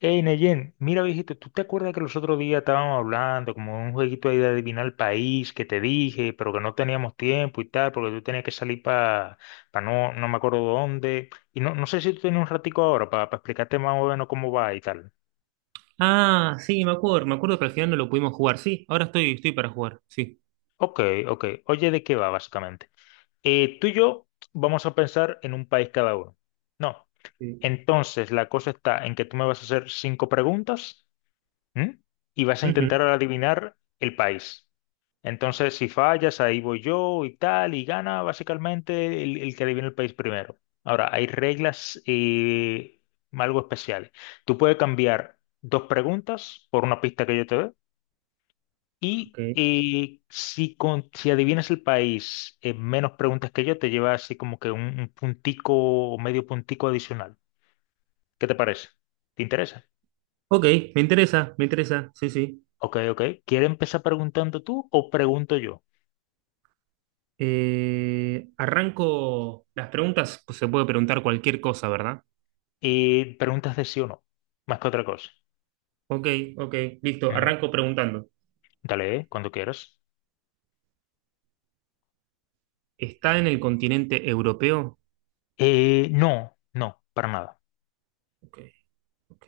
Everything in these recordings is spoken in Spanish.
Hey, Neyen, mira, viejito, ¿tú te acuerdas que los otros días estábamos hablando como de un jueguito ahí de adivinar el país que te dije, pero que no teníamos tiempo y tal, porque tú tenías que salir para no me acuerdo dónde? Y no sé si tú tienes un ratico ahora para explicarte más o menos cómo va y tal. Ah, sí, me acuerdo, pero al final no lo pudimos jugar. Sí, ahora estoy para jugar, sí. Ok, ok. Oye, ¿de qué va básicamente? Tú y yo vamos a pensar en un país cada uno. No. Sí. Entonces, la cosa está en que tú me vas a hacer cinco preguntas, ¿m? Y vas a Ujú, intentar adivinar el país. Entonces, si fallas, ahí voy yo y tal, y gana básicamente el que adivina el país primero. Ahora, hay reglas algo especiales. Tú puedes cambiar dos preguntas por una pista que yo te dé, y ok. Si adivinas el país en menos preguntas que yo, te lleva así como que un puntico o medio puntico adicional. ¿Qué te parece? ¿Te interesa? Ok, me interesa, sí, sí. Ok, ok. ¿Quieres empezar preguntando tú o pregunto yo? Arranco las preguntas, pues se puede preguntar cualquier cosa, ¿verdad? Preguntas de sí o no, más que otra cosa. Ok, ok, listo, Ujú. arranco preguntando. Dale, cuando quieras. ¿Está en el continente europeo? No, no, para nada, Ok, ok.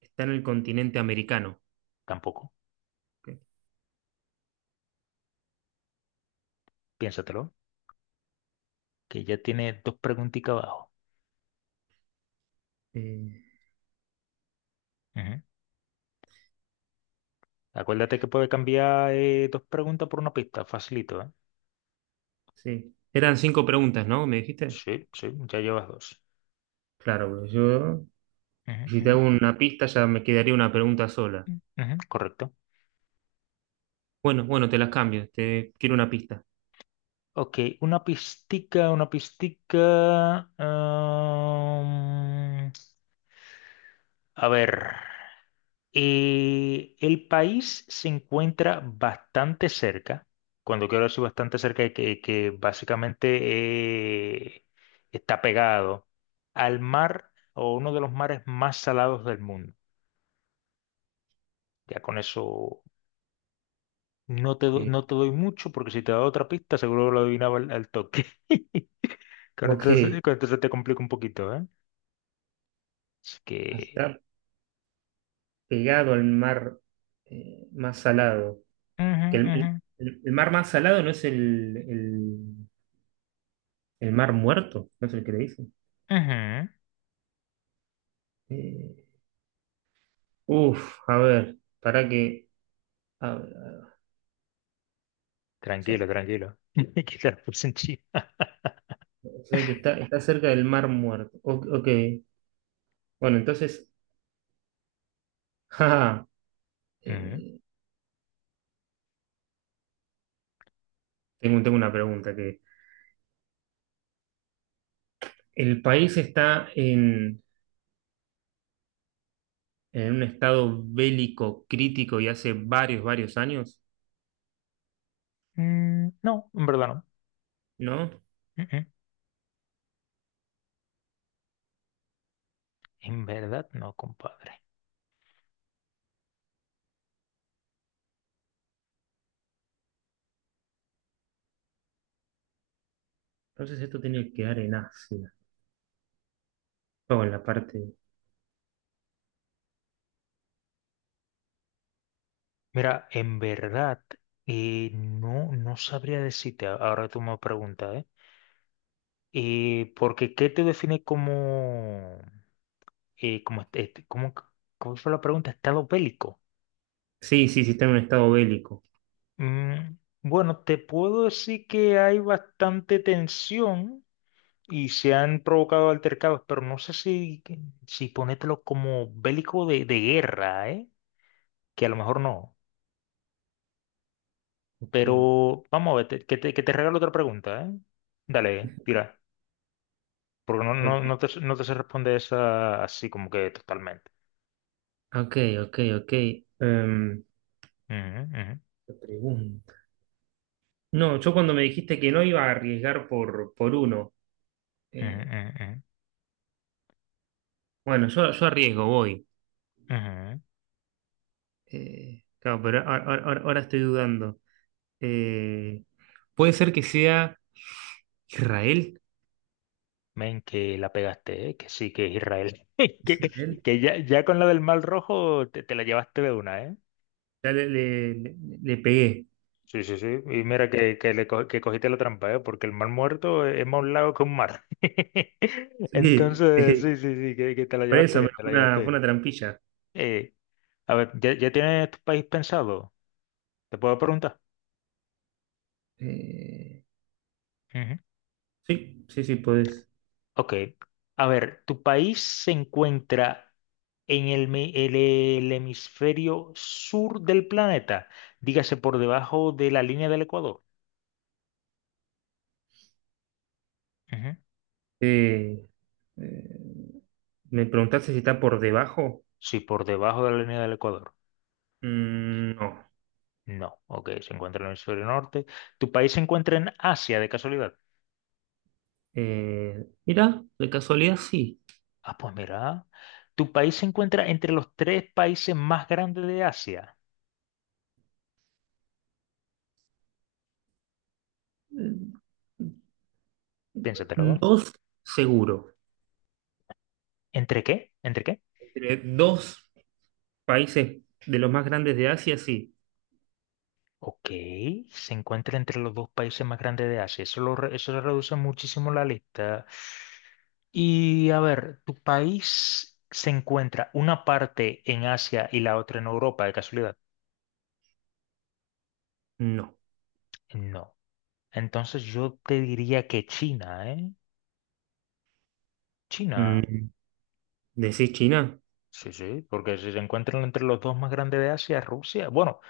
¿Está en el continente americano? tampoco. Ok, Piénsatelo, que ya tiene dos preguntitas abajo. eh, Ujú. Acuérdate que puede cambiar dos preguntas por una pista, facilito, ¿eh? sí. Eran cinco preguntas, ¿no? ¿Me dijiste? Sí, sí, ya llevas dos. Claro, pues yo, Ujú, si te ujú, hago una pista ya me quedaría una pregunta sola. ujú, ujú. Correcto. Bueno, bueno, te las cambio. Te quiero una pista. Ok, una pistica, una pistica. A ver. El país se encuentra bastante cerca, cuando quiero decir bastante cerca, es que básicamente eh, está pegado al mar o uno de los mares más salados del mundo. Ya con eso no te, Eh, no te doy mucho, porque si te doy otra pista, seguro lo adivinaba al, al toque. Ok, con esto se te complica un poquito, ¿eh? Así a que... estar pegado al mar más salado. ujú, Que ujú, mar más salado no es el mar muerto, no es el que le dicen. ujú. Eh, Uf, a ver, para que. A ver, a ver, o sea, Tranquilo, tranquilo. Que te la puse en China. o sea que está, está cerca del mar muerto. O- ok, bueno, entonces. Jaja, eh, tengo, tengo una pregunta que. El país está en un estado bélico crítico y hace varios, varios años, Mm, no, en verdad no. ¿no? Mm, mm. En verdad no, compadre. Entonces esto tiene que quedar en Asia, o en la parte... Mira, en verdad no, no sabría decirte, ahora tú me preguntas, ¿eh? Porque ¿qué te define como, como, como, ¿cómo fue la pregunta? Estado bélico. Sí, sí, sí, está en un estado bélico. Mm, bueno, te puedo decir que hay bastante tensión y se han provocado altercados, pero no sé si, si ponértelo como bélico de guerra, ¿eh? Que a lo mejor no. Ok, Pero vamos a ver, que te regalo otra pregunta, ¿eh? Dale, tira. Porque no, ok, no, no te, no te sé responder esa así como que totalmente. ok, ok, ok. Em, Ujú, ujú, Te pregunto. No, yo cuando me dijiste que no iba a arriesgar por uno, ujú, eh, ujú, bueno, yo arriesgo, voy. ujú. Claro, pero ahora, ahora estoy dudando. Eh, Puede ser que sea Israel. Men, que la pegaste, ¿eh? Que sí, que es Israel. ¿Es Que, Israel? que ya, ya con la del mal rojo te, te la llevaste de una, ¿eh? Ya le pegué. Sí, sí, sí. Y mira que cogiste la trampa, ¿eh? Porque el mar muerto es más un lago que un mar. Sí, Entonces, sí, sí. sí, sí, que te la Por llevaste eso me- bien, te la llevaste fue una bien. trampilla. Eh, a ver, ¿ya, ya tienes tu país pensado? ¿Te puedo preguntar? Eh, Ujú. sí, sí, sí, podés. Ok. A ver, ¿tu país se encuentra en el hemisferio sur del planeta? Dígase, por debajo de la línea del Ecuador. Ujú. Eh, eh, ¿Me preguntaste si está por debajo? Sí, por debajo de la línea del Ecuador. Mm, no. No, ok, se encuentra en el hemisferio norte. ¿Tu país se encuentra en Asia de casualidad? Mira, de casualidad sí. Ah, pues mira, ¿tu país se encuentra entre los tres países más grandes de Asia? Eh, Piénsatelo. Dos, seguro. ¿Entre qué? ¿Entre qué? Entre dos países de los más grandes de Asia, sí. Ok, se encuentra entre los dos países más grandes de Asia. Eso, eso reduce muchísimo la lista. Y a ver, ¿tu país se encuentra una parte en Asia y la otra en Europa, de casualidad? No. No. Entonces yo te diría que China, ¿eh? China. Mm, ¿decís China? Sí, sí, porque si se encuentran entre los dos más grandes de Asia, Rusia. Bueno,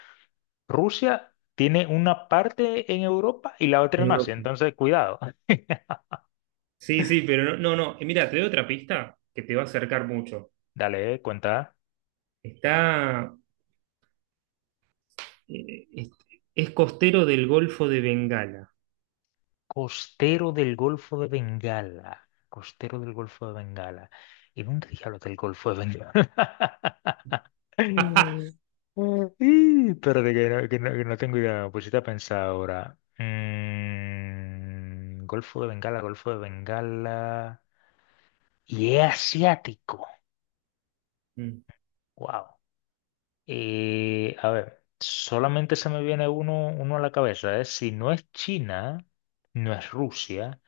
Rusia tiene una parte en Europa y la otra En en Asia, Europa. entonces cuidado. Sí, sí, pero no, no, no. Mira, te doy otra pista que te va a acercar mucho. Dale, cuenta. Está, eh, es, es costero del Golfo de Bengala. Costero del Golfo de Bengala. Costero del Golfo de Bengala. ¿Y dónde diablos del Golfo de Bengala? Mm. Ih, espérate, que no, que no tengo idea. Pues si a pensado ahora. Mm, Golfo de Bengala, Golfo de Bengala. Y es asiático. Wow. A ver, solamente se me viene uno, uno a la cabeza, ¿eh? Si no es China, no es Rusia.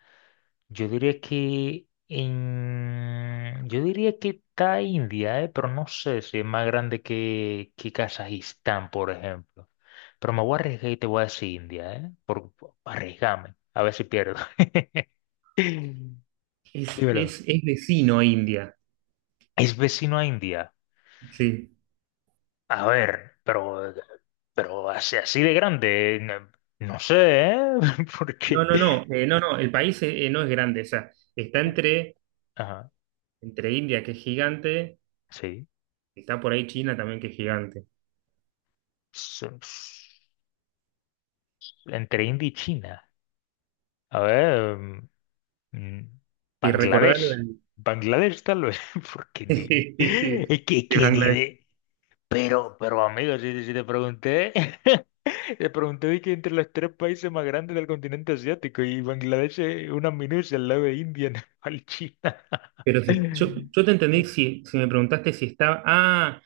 Yo diría que en... yo diría que está India, pero no sé si es más grande que Kazajistán, por ejemplo. Pero me voy a arriesgar y te voy a decir India, ¿eh? Arriesgame, a ver si pierdo. Dímelo. Es vecino a India. Es vecino a India. Sí. A ver, pero así, así de grande, no, no sé, ¿eh? No, Porque... no, no. No, no. El país no es grande. O sea, está entre, Ajá, entre India, que es gigante, sí. está por ahí China también, que es gigante. So- Entre India y China. A ver. Mm, Y recordá lo Bangladesh. del- Bangladesh tal vez, porque es que, de que ni Bangladesh. ve. Pero amigo, si, si te pregunté, te pregunté de que entre los tres países más grandes del continente asiático y Bangladesh es una minucia al lado de India, Nepal, China. Pero si- yo, yo te entendí si, si me preguntaste si estaba. Ah,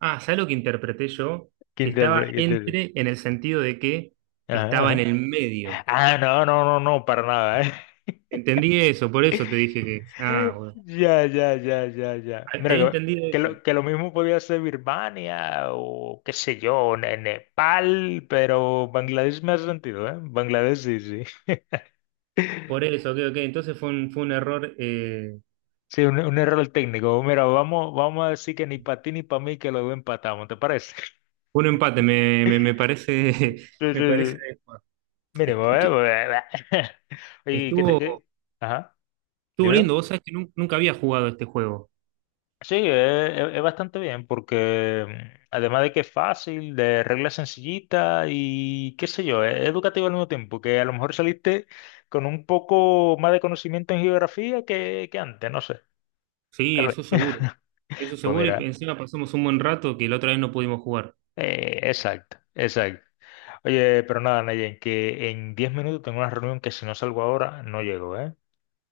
ah, ¿sabes lo que interpreté yo? Si estaba qué interpre-? entre, en el sentido de que Ajá, estaba en ajá. el medio. Ah, no, no, no, no, para nada, Entendí eso, por ¿eh? eso te dije que. Ah, bueno. Ya, ya, ya, ya, ya. Ah, te Mira, había entendido que eso. Que lo mismo podía ser Birmania o qué sé yo, Nepal, pero Bangladesh me ha sentido, ¿eh? Bangladesh sí, sí. Por eso, ok, ok. Entonces fue un error, Sí, un error técnico. Mira, vamos, vamos a decir que ni para ti ni para mí, que los dos empatamos, ¿te parece? fue un empate, me, me parece. Sí, sí, Me parece sí. adecuado. Est- Mínimo, est- ¿eh? Oye, ¿qué te, Estuvo, qué? Ajá, estuvo dímelo. lindo, vos sabés que nun- nunca había jugado este juego. Sí, es, es bastante bien porque mm, además de que es fácil, de reglas sencillitas y qué sé yo, es educativo al mismo tiempo, que a lo mejor saliste con un poco más de conocimiento en geografía que antes, no sé, Sí, tal vez. eso seguro. Eso Pues seguro, y mira, encima pasamos un buen rato que la otra vez no pudimos jugar. Exacto, exacto. Oye, pero nada, Nayen, que en 10 minutos tengo una reunión que si no salgo ahora, no llego, ¿eh?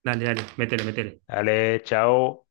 Dale, dale, métele, métele. Dale, chao.